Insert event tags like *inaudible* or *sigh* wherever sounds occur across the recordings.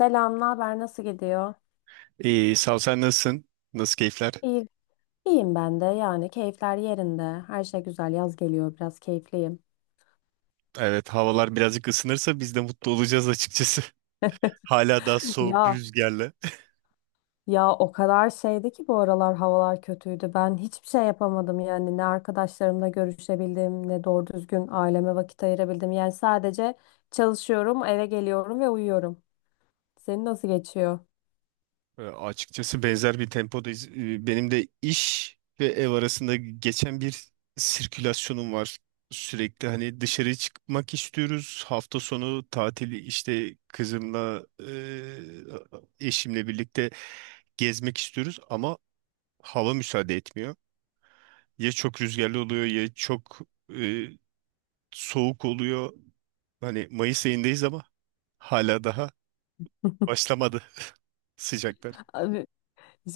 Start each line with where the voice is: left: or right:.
left: Selam, ne haber? Nasıl gidiyor?
right: İyi, sağ ol. Sen nasılsın? Nasıl keyifler?
left: İyi. İyiyim ben de. Yani keyifler yerinde. Her şey güzel. Yaz geliyor. Biraz keyifliyim.
right: Evet, havalar birazcık ısınırsa biz de mutlu olacağız açıkçası. *laughs* Hala daha
left: *laughs*
right: soğuk
left: Ya
right: rüzgarla.
left: ya, o kadar şeydi ki bu aralar havalar kötüydü. Ben hiçbir şey yapamadım yani. Ne arkadaşlarımla görüşebildim, ne doğru düzgün aileme vakit ayırabildim. Yani sadece çalışıyorum, eve geliyorum ve uyuyorum. Senin nasıl geçiyor?
right: Açıkçası benzer bir tempodayız. Benim de iş ve ev arasında geçen bir sirkülasyonum var. Sürekli hani dışarı çıkmak istiyoruz. Hafta sonu tatili işte kızımla eşimle birlikte gezmek istiyoruz ama hava müsaade etmiyor. Ya çok rüzgarlı oluyor ya çok ee, soğuk oluyor. Hani Mayıs ayındayız ama hala daha başlamadı *laughs* sıcaklar.
left: Abi,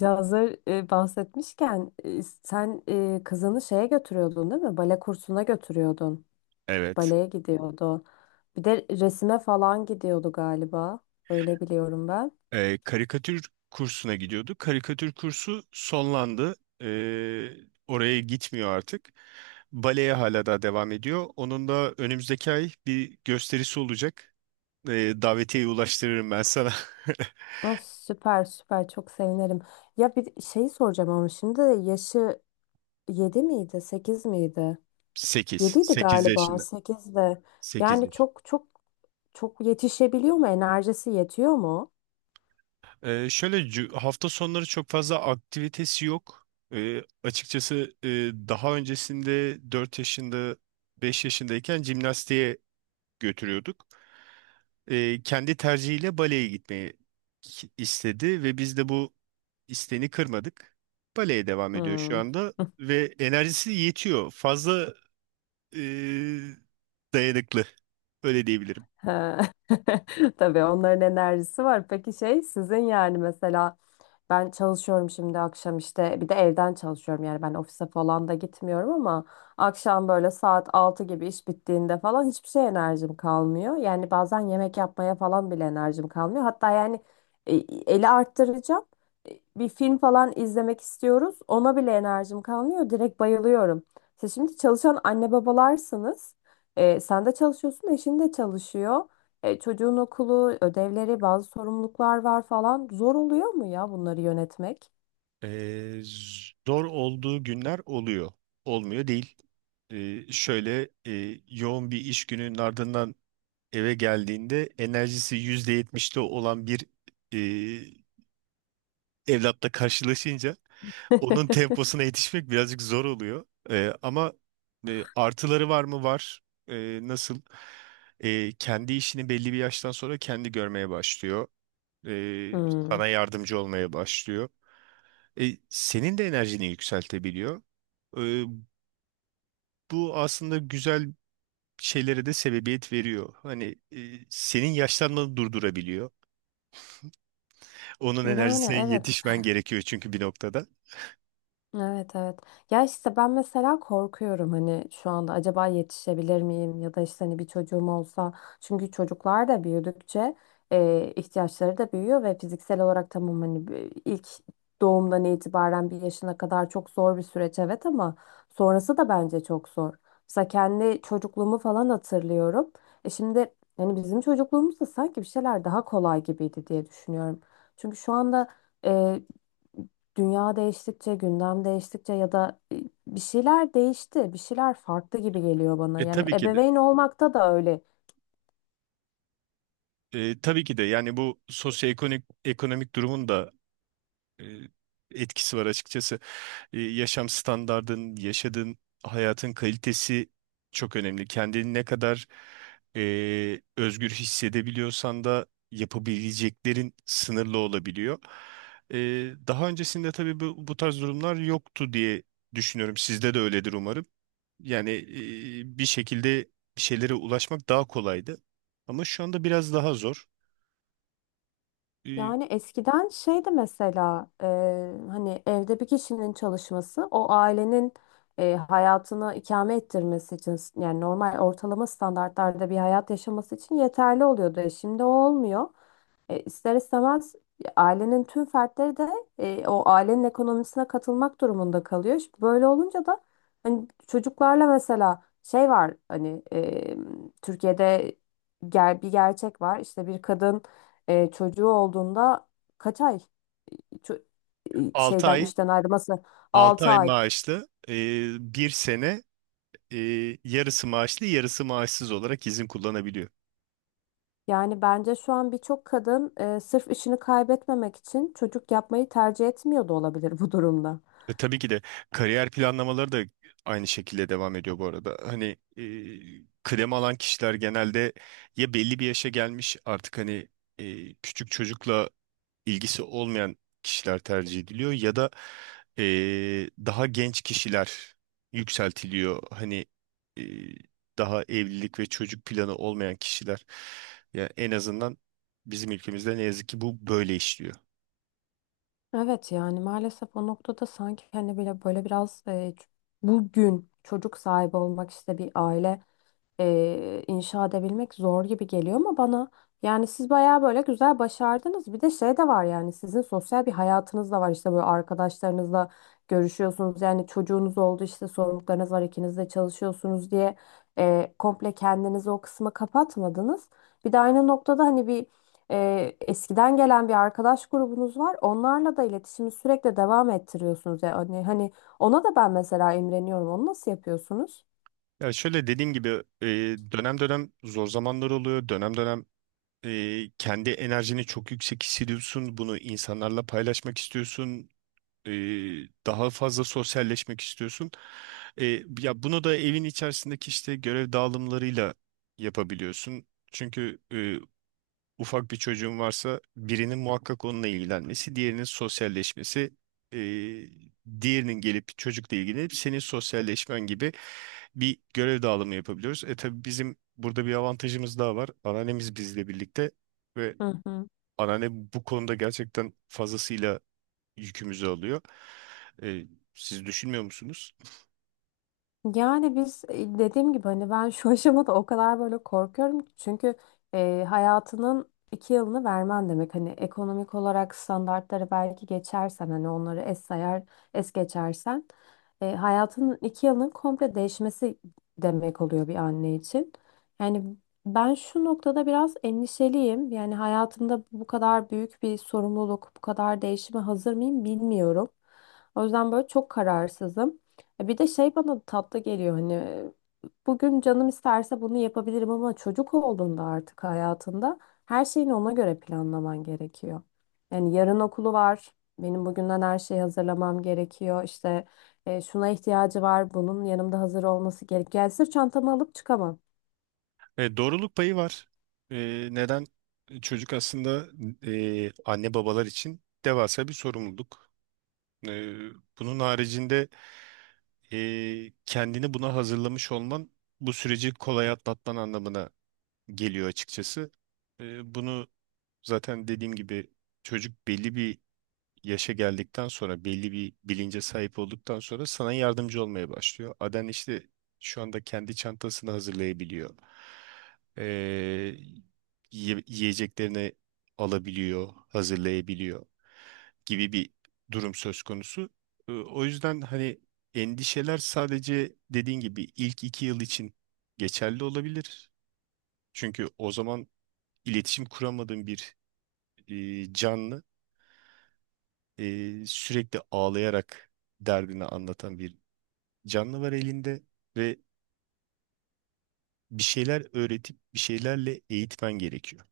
left: hazır bahsetmişken sen kızını şeye götürüyordun değil mi? Bale kursuna götürüyordun.
right: Evet.
left: Baleye gidiyordu. Bir de resime falan gidiyordu galiba. Öyle biliyorum ben.
right: Karikatür kursuna gidiyordu. Karikatür kursu sonlandı. Ee, Oraya gitmiyor artık. Baleye hala daha devam ediyor. Onun da önümüzdeki ay bir gösterisi olacak. Davetiyeyi ulaştırırım ben sana.
left: Ah, süper süper çok sevinirim. Ya bir şey soracağım ama şimdi de yaşı 7 miydi, sekiz miydi?
right: *laughs* 8,
left: Yediydi
right: 8
left: galiba
right: yaşında.
left: 8'de.
right: Sekiz.
left: Yani çok çok çok yetişebiliyor mu? Enerjisi yetiyor mu?
right: Hafta sonları çok fazla aktivitesi yok. Ee, açıkçası e, Daha öncesinde 4 yaşında 5 yaşındayken jimnastiğe götürüyorduk. Kendi tercihiyle baleye gitmeyi istedi ve biz de bu isteğini kırmadık. Baleye devam ediyor şu
left: Hmm.
right: anda ve enerjisi yetiyor. Fazla e, dayanıklı öyle diyebilirim.
left: He. *laughs* Tabii onların enerjisi var. Peki şey sizin yani mesela ben çalışıyorum şimdi akşam işte bir de evden çalışıyorum yani ben ofise falan da gitmiyorum ama akşam böyle saat 6 gibi iş bittiğinde falan hiçbir şey enerjim kalmıyor. Yani bazen yemek yapmaya falan bile enerjim kalmıyor. Hatta yani e, eli arttıracağım. Bir film falan izlemek istiyoruz. Ona bile enerjim kalmıyor. Direkt bayılıyorum. Siz şimdi çalışan anne babalarsınız. E, sen de çalışıyorsun, eşin de çalışıyor. E, çocuğun okulu, ödevleri, bazı sorumluluklar var falan. Zor oluyor mu ya bunları yönetmek?
right: Ee, Zor olduğu günler oluyor. Olmuyor değil. Yoğun bir iş gününün ardından eve geldiğinde enerjisi %70'te olan bir e, evlatla karşılaşınca onun temposuna
left: *laughs*
right: yetişmek birazcık zor oluyor. Artıları var mı? Var. Nasıl? Kendi işini belli bir yaştan sonra kendi görmeye başlıyor. Ee,
left: Hmm.
right: Sana yardımcı olmaya başlıyor. Senin de enerjini yükseltebiliyor. E, Bu aslında güzel şeylere de sebebiyet veriyor. Hani senin yaşlanmanı durdurabiliyor. Onun
left: Yani
right: enerjisine
left: evet.
right: yetişmen gerekiyor çünkü bir noktada.
left: Evet, evet. Ya işte ben mesela korkuyorum hani şu anda acaba yetişebilir miyim ya da işte hani bir çocuğum olsa. Çünkü çocuklar da büyüdükçe ihtiyaçları da büyüyor ve fiziksel olarak tamam hani ilk doğumdan itibaren bir yaşına kadar çok zor bir süreç evet ama sonrası da bence çok zor. Mesela kendi çocukluğumu falan hatırlıyorum. E şimdi hani bizim çocukluğumuzda sanki bir şeyler daha kolay gibiydi diye düşünüyorum. Çünkü şu anda e, dünya değiştikçe, gündem değiştikçe ya da bir şeyler değişti, bir şeyler farklı gibi geliyor bana.
right: E
left: Yani
right: tabii ki de.
left: ebeveyn olmakta da öyle.
right: Tabii ki de, yani bu ekonomik durumun da e, etkisi var açıkçası. E, yaşam standardın, yaşadığın hayatın kalitesi çok önemli. Kendini ne kadar özgür hissedebiliyorsan da yapabileceklerin sınırlı olabiliyor. E, Daha öncesinde tabii bu tarz durumlar yoktu diye düşünüyorum. Sizde de öyledir umarım. Yani bir şekilde bir şeylere ulaşmak daha kolaydı. Ama şu anda biraz daha zor. E,
left: Yani eskiden şeydi mesela hani evde bir kişinin çalışması o ailenin hayatını ikame ettirmesi için yani normal ortalama standartlarda bir hayat yaşaması için yeterli oluyordu. E, şimdi o olmuyor. E, ister istemez ailenin tüm fertleri de o ailenin ekonomisine katılmak durumunda kalıyor. Şimdi böyle olunca da hani çocuklarla mesela şey var hani Türkiye'de bir gerçek var. İşte bir kadın çocuğu olduğunda kaç ay ço-
right: 6 ay,
left: işten ayrılması.
right: 6
left: 6
right: ay
left: ay.
right: maaşlı, 1 sene e, yarısı maaşlı yarısı maaşsız olarak izin kullanabiliyor.
left: Yani bence şu an birçok kadın sırf işini kaybetmemek için çocuk yapmayı tercih etmiyor da olabilir bu durumda.
right: Tabii ki de kariyer planlamaları da aynı şekilde devam ediyor bu arada. Hani kıdem alan kişiler genelde ya belli bir yaşa gelmiş, artık hani küçük çocukla ilgisi olmayan kişiler tercih ediliyor ya da e, daha genç kişiler yükseltiliyor. Hani e, daha evlilik ve çocuk planı olmayan kişiler. Ya en azından bizim ülkemizde ne yazık ki bu böyle işliyor.
left: Evet yani maalesef o noktada sanki hani böyle biraz bugün çocuk sahibi olmak işte bir aile inşa edebilmek zor gibi geliyor ama bana yani siz bayağı böyle güzel başardınız. Bir de şey de var yani sizin sosyal bir hayatınız da var işte böyle arkadaşlarınızla görüşüyorsunuz. Yani çocuğunuz oldu işte sorumluluklarınız var ikiniz de çalışıyorsunuz diye komple kendinizi o kısma kapatmadınız. Bir de aynı noktada hani bir eskiden gelen bir arkadaş grubunuz var. Onlarla da iletişimi sürekli devam ettiriyorsunuz. Yani hani ona da ben mesela imreniyorum. Onu nasıl yapıyorsunuz?
right: Ya şöyle dediğim gibi e, dönem dönem zor zamanlar oluyor. Dönem dönem kendi enerjini çok yüksek hissediyorsun. Bunu insanlarla paylaşmak istiyorsun. E, Daha fazla sosyalleşmek istiyorsun. E, ya bunu da evin içerisindeki işte görev dağılımlarıyla yapabiliyorsun. Çünkü ufak bir çocuğun varsa birinin muhakkak onunla ilgilenmesi, diğerinin sosyalleşmesi, eee, diğerinin gelip çocukla ilgilenip senin sosyalleşmen gibi bir görev dağılımı yapabiliyoruz. E tabii bizim burada bir avantajımız daha var. Anneannemiz bizle birlikte ve
left: Hı hı.
right: anneanne bu konuda gerçekten fazlasıyla yükümüzü alıyor. E, Siz düşünmüyor musunuz?
left: Yani biz dediğim gibi hani ben şu aşamada o kadar böyle korkuyorum ki çünkü hayatının iki yılını vermen demek hani ekonomik olarak standartları belki geçersen hani onları es sayar es geçersen hayatının 2 yılının komple değişmesi demek oluyor bir anne için. Yani ben şu noktada biraz endişeliyim yani hayatımda bu kadar büyük bir sorumluluk bu kadar değişime hazır mıyım bilmiyorum. O yüzden böyle çok kararsızım. E, bir de şey bana tatlı geliyor hani bugün canım isterse bunu yapabilirim ama çocuk olduğunda artık hayatında her şeyini ona göre planlaman gerekiyor. Yani yarın okulu var. Benim bugünden her şeyi hazırlamam gerekiyor. İşte şuna ihtiyacı var. Bunun yanımda hazır olması gerekiyor. Yani sırf çantamı alıp çıkamam.
right: Doğruluk payı var. E, Neden? Çocuk aslında anne babalar için devasa bir sorumluluk. Ee, Bunun haricinde kendini buna hazırlamış olman bu süreci kolay atlatman anlamına geliyor açıkçası. Bunu zaten dediğim gibi çocuk belli bir yaşa geldikten sonra belli bir bilince sahip olduktan sonra sana yardımcı olmaya başlıyor. Aden işte şu anda kendi çantasını hazırlayabiliyor. Ee, Yiyeceklerini alabiliyor, hazırlayabiliyor gibi bir durum söz konusu. O yüzden hani endişeler sadece dediğin gibi ilk iki yıl için geçerli olabilir. Çünkü o zaman iletişim kuramadığın bir canlı, sürekli ağlayarak derdini anlatan bir canlı var elinde ve bir şeyler öğretip bir şeylerle eğitmen gerekiyor.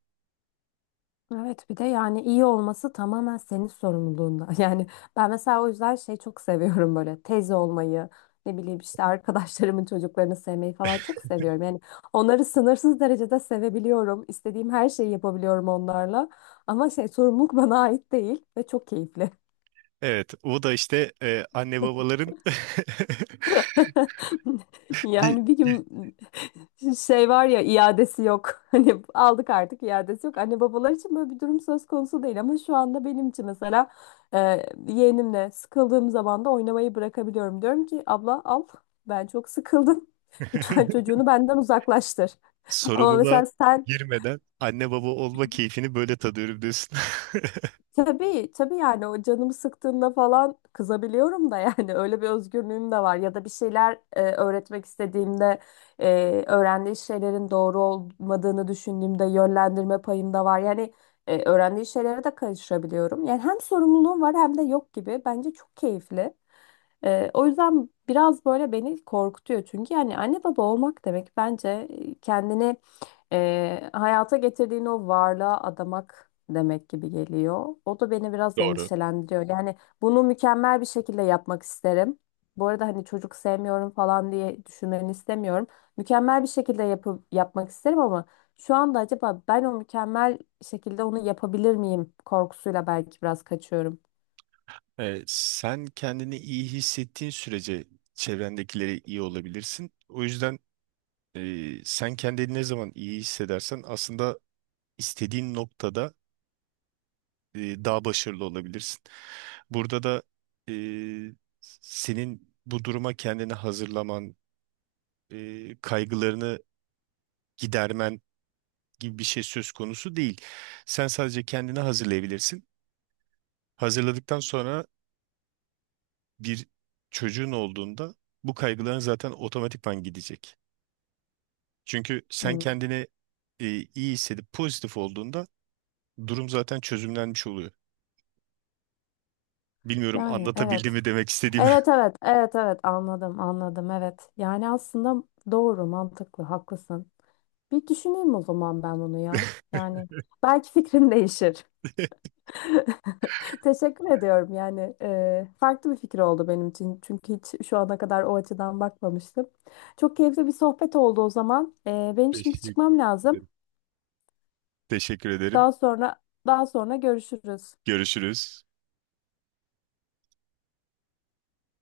left: Evet bir de yani iyi olması tamamen senin sorumluluğunda. *laughs* Yani ben mesela o yüzden şey çok seviyorum böyle teyze olmayı, ne bileyim işte arkadaşlarımın çocuklarını sevmeyi falan çok seviyorum. Yani onları sınırsız derecede sevebiliyorum. İstediğim her şeyi yapabiliyorum onlarla. Ama şey sorumluluk bana ait değil ve çok keyifli.
right: Evet, o da işte anne babaların
left: *laughs*
right: *laughs*
left: Yani bir
right: bir
left: gün şey var ya iadesi yok. *laughs* Hani aldık artık iadesi yok. Anne babalar için böyle bir durum söz konusu değil ama şu anda benim için mesela e, yeğenimle sıkıldığım zaman da oynamayı bırakabiliyorum. Diyorum ki abla al ben çok sıkıldım. *laughs* Lütfen
right: *laughs*
left: çocuğunu benden uzaklaştır. Ama
right: sorumluluğa
left: mesela sen.
right: girmeden anne baba olma keyfini böyle tadıyorum diyorsun. *laughs*
left: Tabii, tabii yani o canımı sıktığında falan kızabiliyorum da yani *laughs* öyle bir özgürlüğüm de var. Ya da bir şeyler öğretmek istediğimde öğrendiği şeylerin doğru olmadığını düşündüğümde yönlendirme payım da var. Yani öğrendiği şeylere de karışabiliyorum. Yani hem sorumluluğum var hem de yok gibi. Bence çok keyifli. E, o yüzden biraz böyle beni korkutuyor çünkü yani anne baba olmak demek bence kendini hayata getirdiğin o varlığa adamak demek gibi geliyor. O da beni biraz
right: Doğru.
left: endişelendiriyor. Yani bunu mükemmel bir şekilde yapmak isterim. Bu arada hani çocuk sevmiyorum falan diye düşünmeni istemiyorum. Mükemmel bir şekilde yapıp yapmak isterim ama şu anda acaba ben o mükemmel şekilde onu yapabilir miyim korkusuyla belki biraz kaçıyorum.
right: Sen kendini iyi hissettiğin sürece çevrendekilere iyi olabilirsin. O yüzden e, sen kendini ne zaman iyi hissedersen aslında istediğin noktada daha başarılı olabilirsin. Burada da e, senin bu duruma kendini hazırlaman, kaygılarını gidermen gibi bir şey söz konusu değil. Sen sadece kendini hazırlayabilirsin. Hazırladıktan sonra bir çocuğun olduğunda bu kaygıların zaten otomatikman gidecek. Çünkü sen
left: Hmm.
right: kendini e, iyi hissedip pozitif olduğunda durum zaten çözümlenmiş oluyor. Bilmiyorum
left: Yani evet.
right: anlatabildim mi demek istediğimi.
left: Evet, evet, evet, evet, anladım, anladım, evet. Yani aslında doğru mantıklı haklısın. Bir düşüneyim o zaman ben bunu ya. Yani belki fikrim değişir.
right: *laughs*
left: *laughs* Teşekkür ediyorum yani farklı bir fikir oldu benim için. Çünkü hiç şu ana kadar o açıdan bakmamıştım. Çok keyifli bir sohbet oldu o zaman. E, benim şimdi
right: Teşekkür
left: çıkmam lazım.
right: ederim. Teşekkür ederim.
left: Daha sonra daha sonra görüşürüz.
right: Görüşürüz.